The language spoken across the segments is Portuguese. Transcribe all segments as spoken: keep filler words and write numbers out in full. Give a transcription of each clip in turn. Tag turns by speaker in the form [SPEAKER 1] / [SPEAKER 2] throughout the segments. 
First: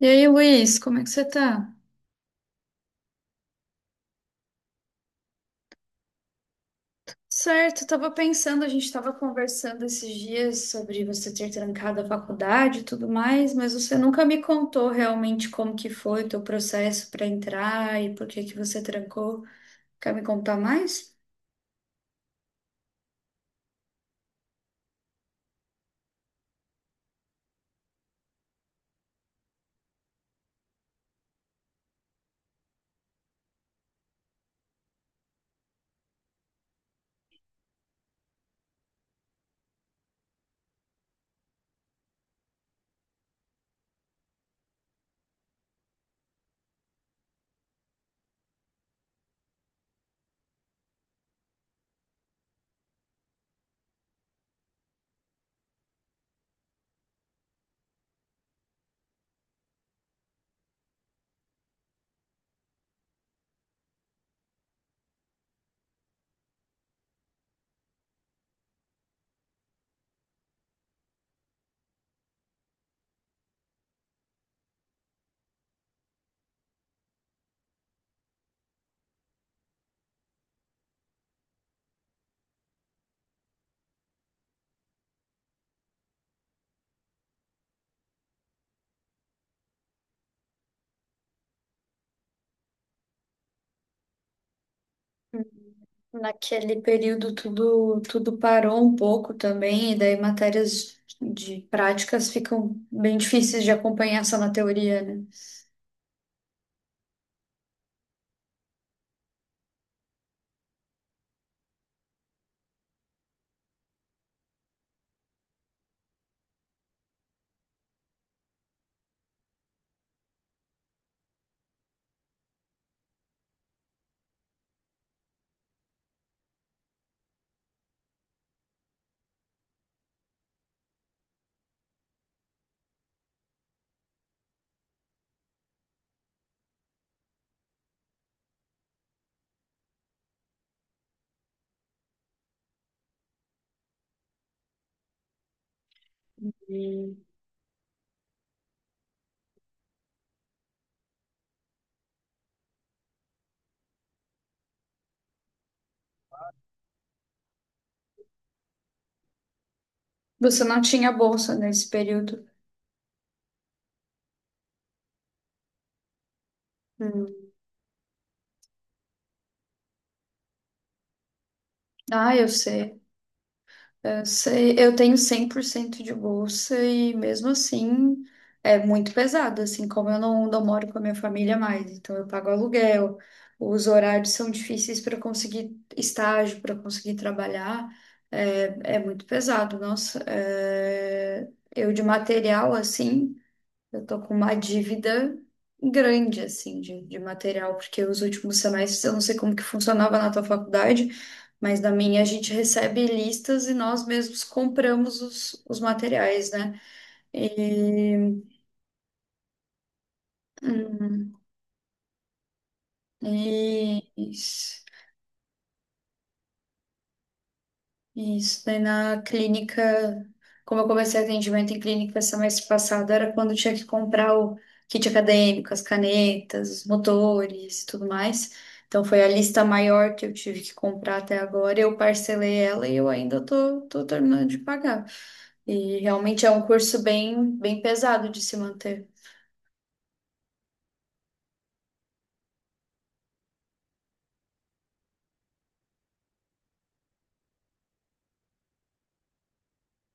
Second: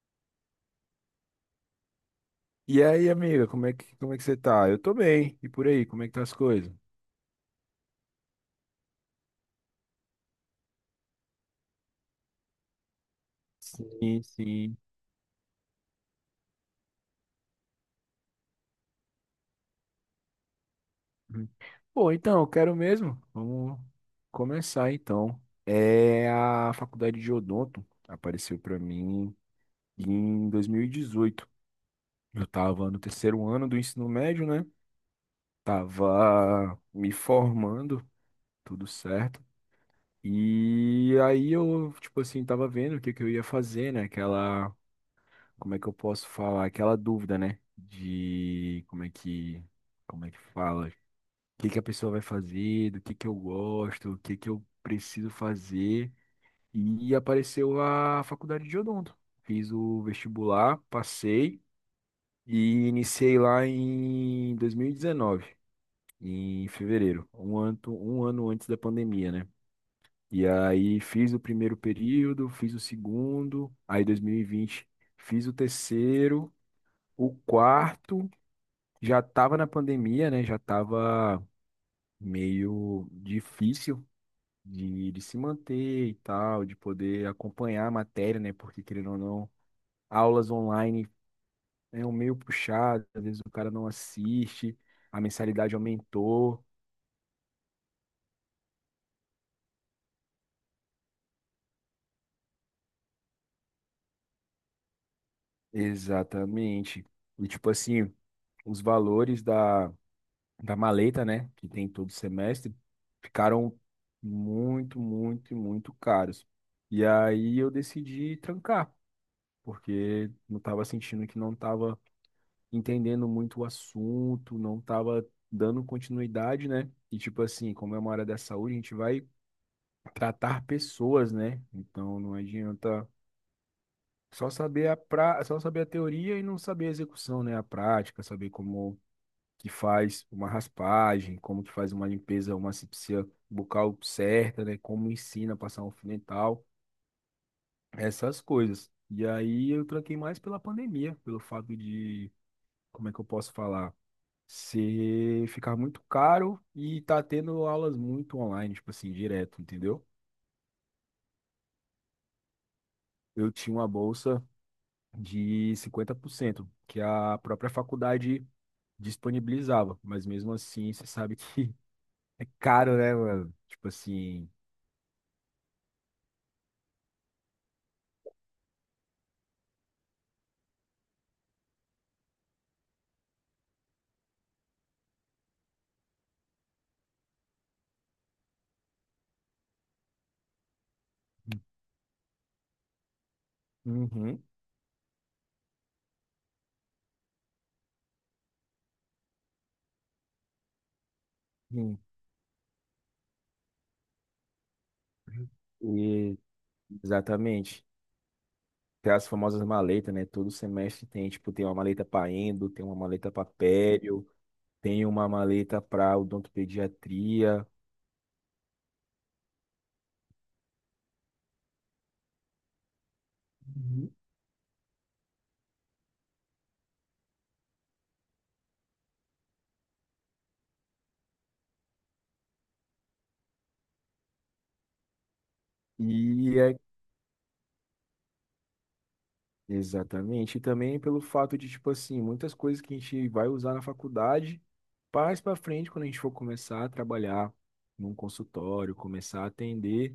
[SPEAKER 1] E aí, Luiz, como é que você tá?
[SPEAKER 2] E aí, amiga, como é que, como é que você tá? Eu tô bem. E por aí, como é que tá as coisas?
[SPEAKER 1] Certo, eu tava pensando, a gente tava conversando esses dias sobre você ter trancado a faculdade e tudo mais, mas você
[SPEAKER 2] Sim,
[SPEAKER 1] nunca me
[SPEAKER 2] sim.
[SPEAKER 1] contou realmente como que foi o teu processo para entrar e por que que você trancou. Quer me contar mais?
[SPEAKER 2] Hum. Bom, então, eu quero mesmo. Vamos começar então. É a faculdade de odonto apareceu pra mim em dois mil e dezoito. Eu tava no terceiro ano do ensino médio, né? Tava me formando, tudo certo. E aí eu, tipo assim, tava vendo o que que eu ia fazer, né? Aquela como é que eu posso falar? Aquela dúvida, né? De como é que, como é que fala? O que que a pessoa vai fazer, do que que eu gosto, o que que eu preciso fazer. E apareceu a faculdade de odonto. Fiz o vestibular, passei e iniciei lá em dois mil e dezenove, em fevereiro, um ano, um ano antes da pandemia, né? E aí fiz o primeiro período, fiz o segundo, aí dois mil e vinte, fiz o terceiro, o quarto, já estava na pandemia, né? Já estava meio difícil de, de se manter e tal, de poder acompanhar a matéria, né? Porque, querendo ou não, aulas online é um meio puxado, às vezes o cara não assiste, a mensalidade aumentou.
[SPEAKER 1] Naquele período tudo tudo parou um pouco também, e daí matérias de práticas ficam bem difíceis de acompanhar só na teoria, né?
[SPEAKER 2] Exatamente. E, tipo assim, os valores da maleta, né, que tem todo semestre, ficaram muito, muito, muito caros. E aí eu decidi trancar, porque não estava sentindo que não estava entendendo muito o assunto, não estava dando continuidade, né? E tipo assim, como é uma área da saúde, a gente vai tratar pessoas, né? Então não adianta só saber a pra... só saber a teoria e não saber a execução, né? A prática, saber como que faz uma raspagem, como que faz uma limpeza, uma asepsia bucal certa, né? Como ensina a passar um fio dental,
[SPEAKER 1] E
[SPEAKER 2] essas coisas. E aí eu tranquei mais pela pandemia, pelo fato de, como é que eu posso falar? Ser ficar muito caro e tá tendo aulas muito online, tipo assim, direto, entendeu?
[SPEAKER 1] você não tinha bolsa nesse período.
[SPEAKER 2] Eu tinha uma bolsa de cinquenta por cento que
[SPEAKER 1] Hum.
[SPEAKER 2] a própria faculdade disponibilizava, mas mesmo assim, você sabe que
[SPEAKER 1] Ah,
[SPEAKER 2] é
[SPEAKER 1] eu
[SPEAKER 2] caro,
[SPEAKER 1] sei.
[SPEAKER 2] né, mano? Tipo
[SPEAKER 1] Eu
[SPEAKER 2] assim,
[SPEAKER 1] sei, eu tenho cem por cento de bolsa e mesmo assim é muito pesado, assim, como eu não, não moro com a minha família mais, então eu pago aluguel, os horários são difíceis para conseguir estágio, para conseguir trabalhar, é, é muito pesado, nossa. É, eu de material, assim, eu tô com
[SPEAKER 2] uhum.
[SPEAKER 1] uma dívida grande, assim, de, de material, porque os últimos semestres, eu não sei como que funcionava na tua faculdade, mas na
[SPEAKER 2] Uhum.
[SPEAKER 1] minha a gente recebe listas e nós mesmos compramos os, os
[SPEAKER 2] E,
[SPEAKER 1] materiais, né?
[SPEAKER 2] exatamente.
[SPEAKER 1] E,
[SPEAKER 2] Tem as famosas maletas, né? Todo semestre tem,
[SPEAKER 1] hum,
[SPEAKER 2] tipo, tem uma maleta para endo, tem uma maleta para
[SPEAKER 1] e
[SPEAKER 2] pério,
[SPEAKER 1] isso.
[SPEAKER 2] tem uma maleta para odontopediatria.
[SPEAKER 1] Isso, daí na clínica, como eu comecei atendimento em clínica semestre passado, era quando eu tinha que
[SPEAKER 2] Uhum.
[SPEAKER 1] comprar o kit acadêmico, as canetas, os motores e tudo mais. Então foi a lista maior que eu tive que comprar até agora. Eu parcelei ela e eu ainda tô, tô terminando de pagar. E realmente é um
[SPEAKER 2] E
[SPEAKER 1] curso bem, bem pesado de se manter.
[SPEAKER 2] exatamente. E também pelo fato de, tipo assim, muitas coisas que a gente vai usar na faculdade, mais para frente, quando a gente for começar a trabalhar num consultório, começar a atender,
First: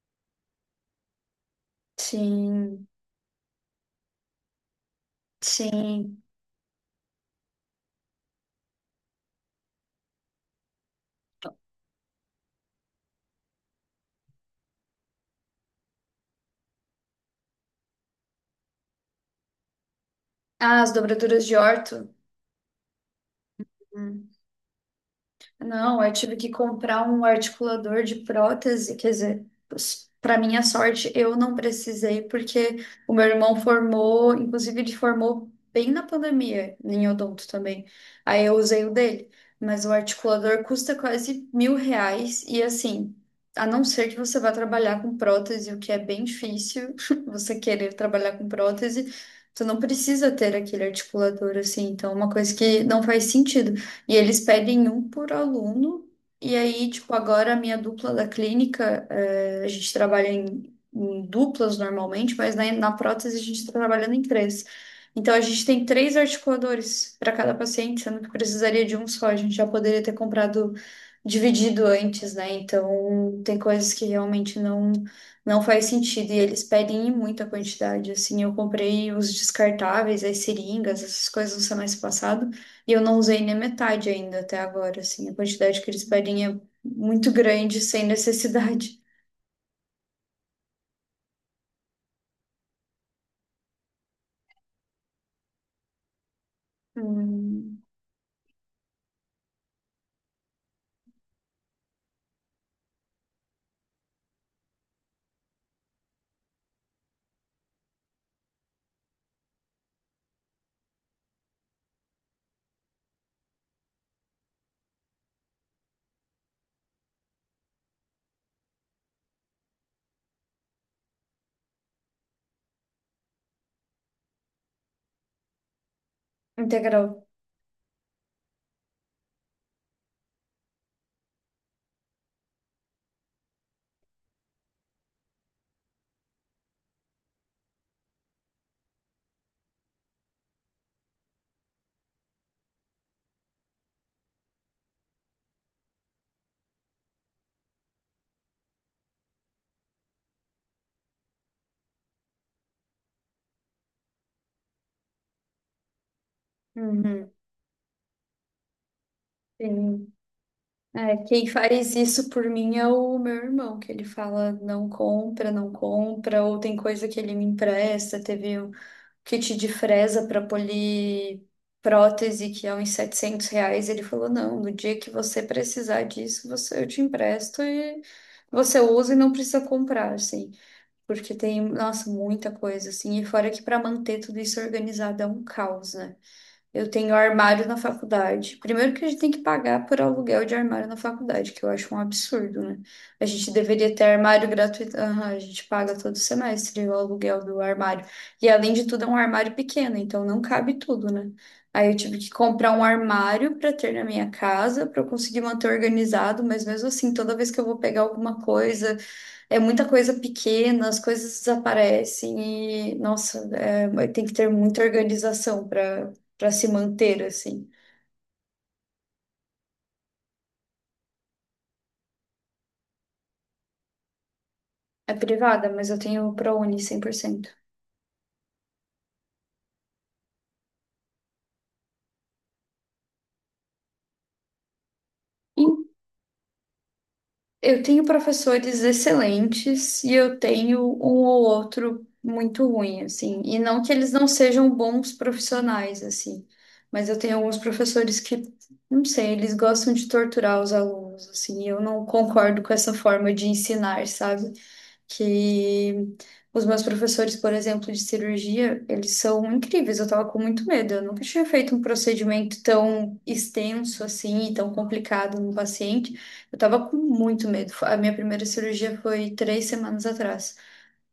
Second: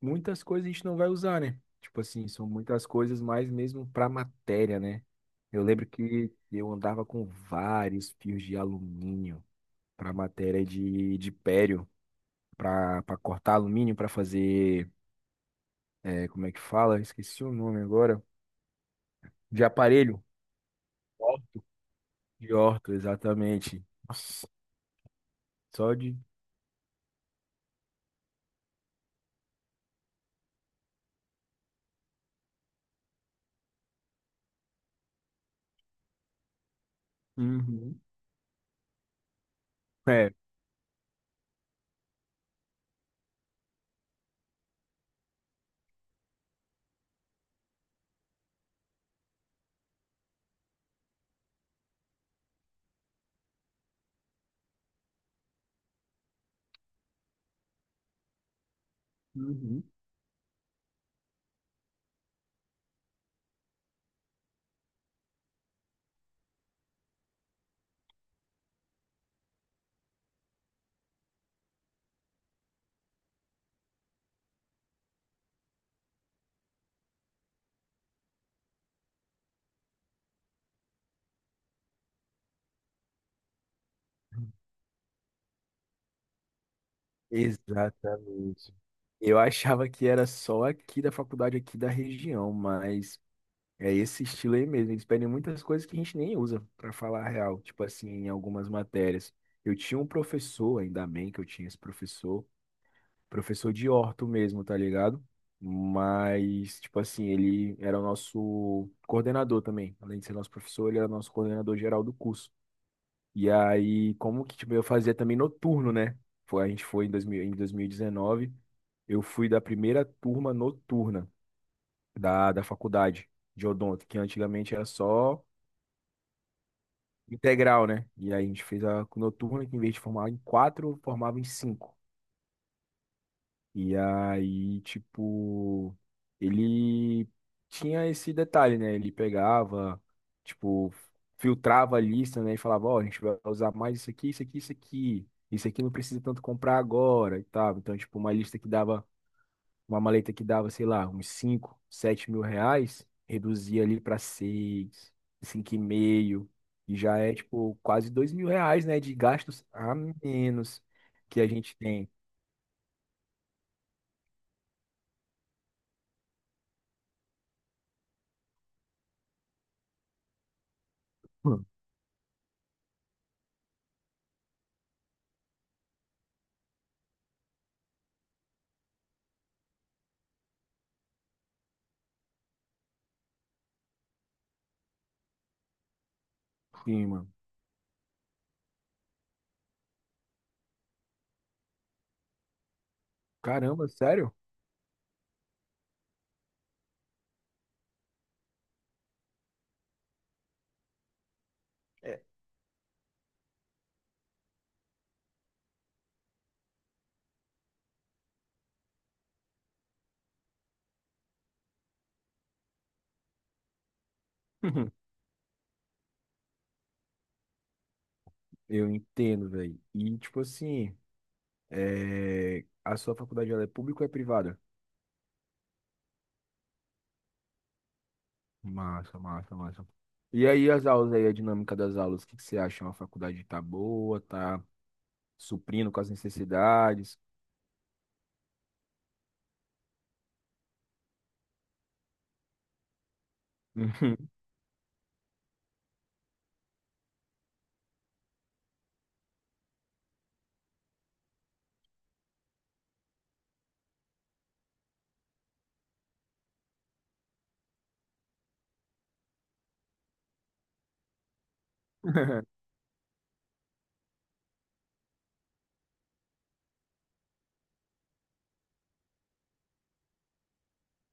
[SPEAKER 2] muitas coisas a gente não vai usar, né? Tipo assim, são muitas
[SPEAKER 1] Sim,
[SPEAKER 2] coisas mais mesmo para matéria, né? Eu lembro
[SPEAKER 1] sim.
[SPEAKER 2] que eu andava com vários fios de alumínio para matéria de, de pério, para para cortar alumínio, para fazer, é, como é que fala? Esqueci o nome agora, de aparelho.
[SPEAKER 1] Ah, as dobraduras de orto.
[SPEAKER 2] De Horto, exatamente.
[SPEAKER 1] Hum.
[SPEAKER 2] Nossa, só
[SPEAKER 1] Não, eu
[SPEAKER 2] de.
[SPEAKER 1] tive que comprar um articulador de prótese, quer dizer, para minha sorte, eu não precisei, porque o meu irmão formou, inclusive ele formou bem na pandemia, em odonto também.
[SPEAKER 2] Uhum.
[SPEAKER 1] Aí eu usei o dele, mas o
[SPEAKER 2] É,
[SPEAKER 1] articulador custa quase mil reais, e assim, a não ser que você vá trabalhar com prótese, o que é bem difícil, você querer trabalhar com prótese, você não precisa ter aquele articulador, assim, então é uma coisa que não faz sentido. E eles pedem um por aluno. E aí, tipo, agora a minha dupla da clínica, eh, a
[SPEAKER 2] Uhum.
[SPEAKER 1] gente trabalha em, em duplas normalmente, mas na, na prótese a gente está trabalhando em três. Então a gente tem três articuladores para cada paciente, sendo que precisaria de um só. A gente já poderia ter comprado dividido antes, né? Então tem coisas que realmente não não faz sentido e eles pedem em muita quantidade. Assim, eu comprei os descartáveis, as seringas, essas coisas no semestre passado. E eu não usei nem metade ainda até agora, assim. A quantidade que eles pedem é muito grande, sem
[SPEAKER 2] Exatamente.
[SPEAKER 1] necessidade.
[SPEAKER 2] Eu achava que era só aqui da faculdade, aqui da região, mas é esse estilo aí mesmo. Eles pedem muitas coisas que a gente nem usa, para falar a real,
[SPEAKER 1] Hum,
[SPEAKER 2] tipo assim, em algumas matérias. Eu tinha um professor, ainda bem que eu tinha esse professor, professor de orto mesmo, tá ligado? Mas, tipo assim, ele era o nosso coordenador também. Além de ser nosso professor, ele era nosso coordenador geral do curso. E aí, como que tipo, eu fazia também noturno, né? Foi, a gente foi em dois mil em dois mil e dezenove, eu fui da primeira turma noturna da, da faculdade de odonto, que antigamente era só
[SPEAKER 1] integral.
[SPEAKER 2] integral, né? E aí a gente fez a noturna, que em vez de formar em quatro, formava em cinco. E aí, tipo, ele tinha esse detalhe, né? Ele pegava, tipo, filtrava a lista, né? E falava, ó, a gente vai usar mais isso aqui, isso aqui, isso aqui. Isso aqui não precisa tanto comprar agora e tal. Então, tipo, uma lista que dava, uma maleta que dava, sei lá, uns cinco sete mil reais, reduzia ali para seis cinco e meio, e já
[SPEAKER 1] Uhum,
[SPEAKER 2] é, tipo, quase dois mil reais, né? De gastos a
[SPEAKER 1] sim.
[SPEAKER 2] menos
[SPEAKER 1] É,
[SPEAKER 2] que
[SPEAKER 1] quem
[SPEAKER 2] a gente
[SPEAKER 1] faz
[SPEAKER 2] tem.
[SPEAKER 1] isso por mim é o meu irmão, que ele fala não compra, não compra, ou tem coisa que ele me empresta. Teve um kit de fresa para polir
[SPEAKER 2] Hum.
[SPEAKER 1] prótese, que é uns setecentos reais. Ele falou: não, no dia que você precisar disso, você, eu te empresto e você usa e não precisa comprar, assim. Porque tem, nossa, muita coisa, assim. E fora que para manter tudo isso organizado é um caos, né? Eu
[SPEAKER 2] Sim,
[SPEAKER 1] tenho
[SPEAKER 2] mano.
[SPEAKER 1] armário na faculdade. Primeiro que a gente tem que pagar por aluguel de armário na faculdade, que eu acho um absurdo, né? A gente
[SPEAKER 2] Caramba,
[SPEAKER 1] deveria ter
[SPEAKER 2] sério?
[SPEAKER 1] armário gratuito. Aham, a gente paga todo semestre o aluguel do armário. E além de tudo, é um armário pequeno, então não cabe tudo, né? Aí eu tive que comprar um armário para ter na minha casa, para eu conseguir manter organizado, mas mesmo assim, toda vez que eu vou pegar alguma coisa, é muita coisa pequena, as coisas desaparecem e, nossa, é, tem que ter muita organização para para se manter assim.
[SPEAKER 2] Eu entendo, velho. E, tipo assim, é, a sua faculdade ela é pública ou é privada?
[SPEAKER 1] É privada, mas eu tenho ProUni cem por cento
[SPEAKER 2] Massa, massa, massa. E aí as aulas aí, a dinâmica das aulas, o que que você acha? A faculdade tá boa, tá
[SPEAKER 1] e
[SPEAKER 2] suprindo com as necessidades?
[SPEAKER 1] eu tenho professores excelentes e eu tenho um ou outro muito ruim, assim. E não que eles não
[SPEAKER 2] Uhum.
[SPEAKER 1] sejam bons profissionais, assim. Mas eu tenho alguns professores que, não sei, eles gostam de torturar os alunos, assim. E eu não concordo com essa forma de ensinar, sabe? Que os meus professores, por exemplo, de cirurgia, eles são incríveis. Eu tava com muito medo. Eu nunca tinha feito um procedimento tão extenso assim e tão complicado no paciente. Eu tava com muito medo. A minha primeira cirurgia foi três semanas atrás.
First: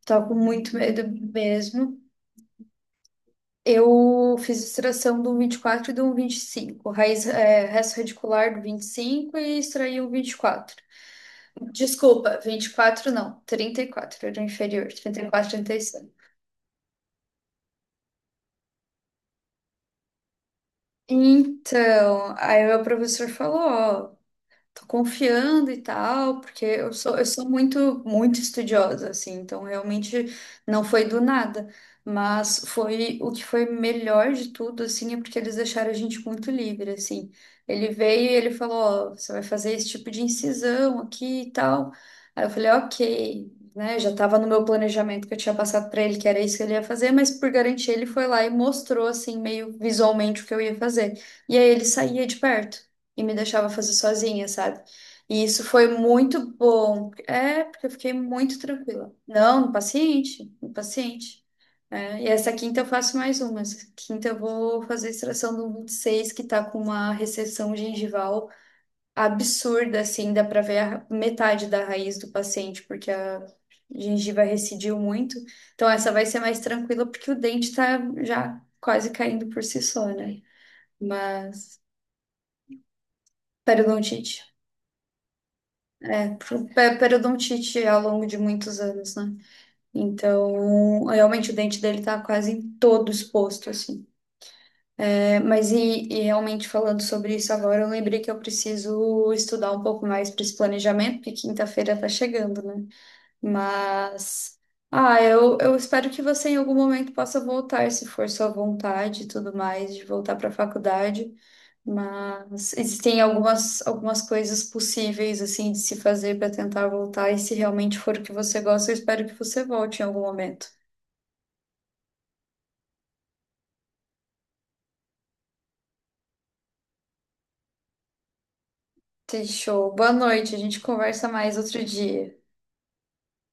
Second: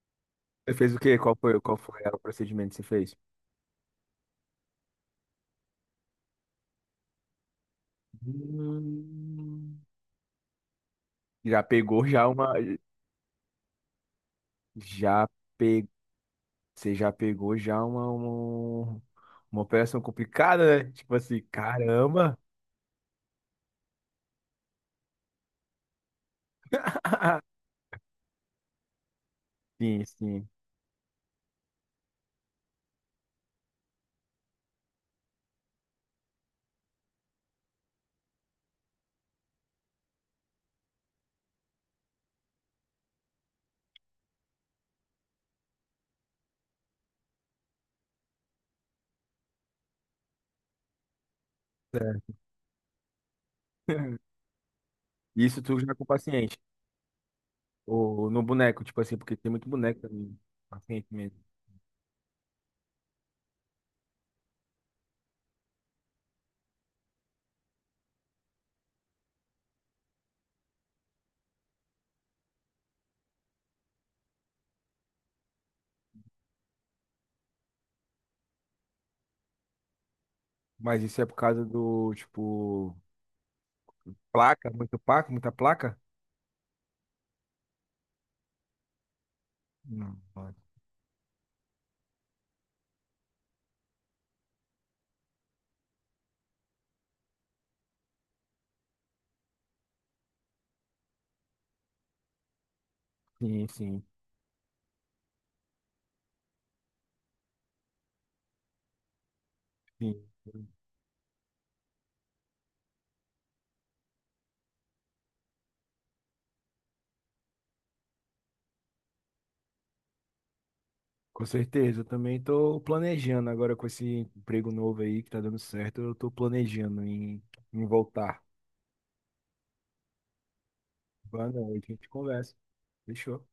[SPEAKER 1] Eu tava com
[SPEAKER 2] Você
[SPEAKER 1] muito
[SPEAKER 2] fez o
[SPEAKER 1] medo
[SPEAKER 2] quê? Qual foi, qual
[SPEAKER 1] mesmo.
[SPEAKER 2] foi o procedimento que você fez?
[SPEAKER 1] Eu fiz extração do vinte e quatro e do vinte e cinco. Raiz, é, resto radicular do vinte e cinco e
[SPEAKER 2] Hum.
[SPEAKER 1] extraí o vinte e quatro.
[SPEAKER 2] Já pegou já
[SPEAKER 1] Desculpa,
[SPEAKER 2] uma,
[SPEAKER 1] vinte e quatro não, trinta e quatro. Era o inferior, trinta trinta
[SPEAKER 2] já
[SPEAKER 1] e quatro, trinta e trinta e seis.
[SPEAKER 2] Você já pegou já uma, uma, uma operação complicada, né? Tipo assim,
[SPEAKER 1] Então,
[SPEAKER 2] caramba.
[SPEAKER 1] aí o meu professor falou, ó, tô confiando e tal, porque eu sou, eu sou muito, muito estudiosa, assim, então
[SPEAKER 2] Sim,
[SPEAKER 1] realmente
[SPEAKER 2] sim.
[SPEAKER 1] não foi do nada, mas foi o que foi melhor de tudo, assim, é porque eles deixaram a gente muito livre, assim. Ele veio e ele falou, ó, você vai fazer esse tipo de incisão aqui e tal. Aí eu falei, ok, né, já tava no meu planejamento que eu tinha passado pra ele, que era isso que ele ia fazer, mas por garantia ele foi lá e mostrou, assim, meio visualmente o que eu ia fazer. E aí ele saía de perto e me deixava fazer sozinha, sabe? E
[SPEAKER 2] Isso
[SPEAKER 1] isso
[SPEAKER 2] tu
[SPEAKER 1] foi
[SPEAKER 2] já com o
[SPEAKER 1] muito
[SPEAKER 2] paciente.
[SPEAKER 1] bom. É, porque eu fiquei
[SPEAKER 2] Ou no
[SPEAKER 1] muito
[SPEAKER 2] boneco, tipo
[SPEAKER 1] tranquila.
[SPEAKER 2] assim, porque tem
[SPEAKER 1] Não,
[SPEAKER 2] muito
[SPEAKER 1] no
[SPEAKER 2] boneco também,
[SPEAKER 1] paciente, no
[SPEAKER 2] paciente mesmo.
[SPEAKER 1] paciente. É, e essa quinta eu faço mais uma. Essa quinta eu vou fazer a extração do vinte e seis que tá com uma recessão gengival absurda, assim, dá pra ver a metade da raiz do paciente, porque a gengiva recidiu muito. Então essa vai ser mais tranquila, porque o dente tá já quase caindo por si só, né?
[SPEAKER 2] Mas isso é por causa
[SPEAKER 1] Mas
[SPEAKER 2] do, tipo,
[SPEAKER 1] periodontite.
[SPEAKER 2] placa, muito placa, muita placa?
[SPEAKER 1] Pe- periodontite ao longo de muitos anos, né?
[SPEAKER 2] Não, pode.
[SPEAKER 1] Então, realmente o dente dele tá quase todo exposto, assim. É, mas e, e realmente falando sobre isso agora, eu lembrei que eu preciso estudar um pouco mais para esse planejamento, porque quinta-feira tá chegando, né?
[SPEAKER 2] Sim, sim,
[SPEAKER 1] Mas, ah, eu, eu espero que você em algum momento possa voltar, se for sua vontade e tudo mais, de
[SPEAKER 2] sim.
[SPEAKER 1] voltar para a faculdade. Mas existem algumas, algumas coisas possíveis assim de se fazer para tentar voltar, e se realmente for o que você gosta, eu espero que você volte em algum momento.
[SPEAKER 2] Com certeza. Eu também tô planejando agora com esse emprego novo aí que tá dando certo. Eu tô planejando em, em voltar.
[SPEAKER 1] Fechou. Boa noite, a gente conversa
[SPEAKER 2] Boa
[SPEAKER 1] mais outro
[SPEAKER 2] noite, a gente
[SPEAKER 1] dia.
[SPEAKER 2] conversa. Fechou.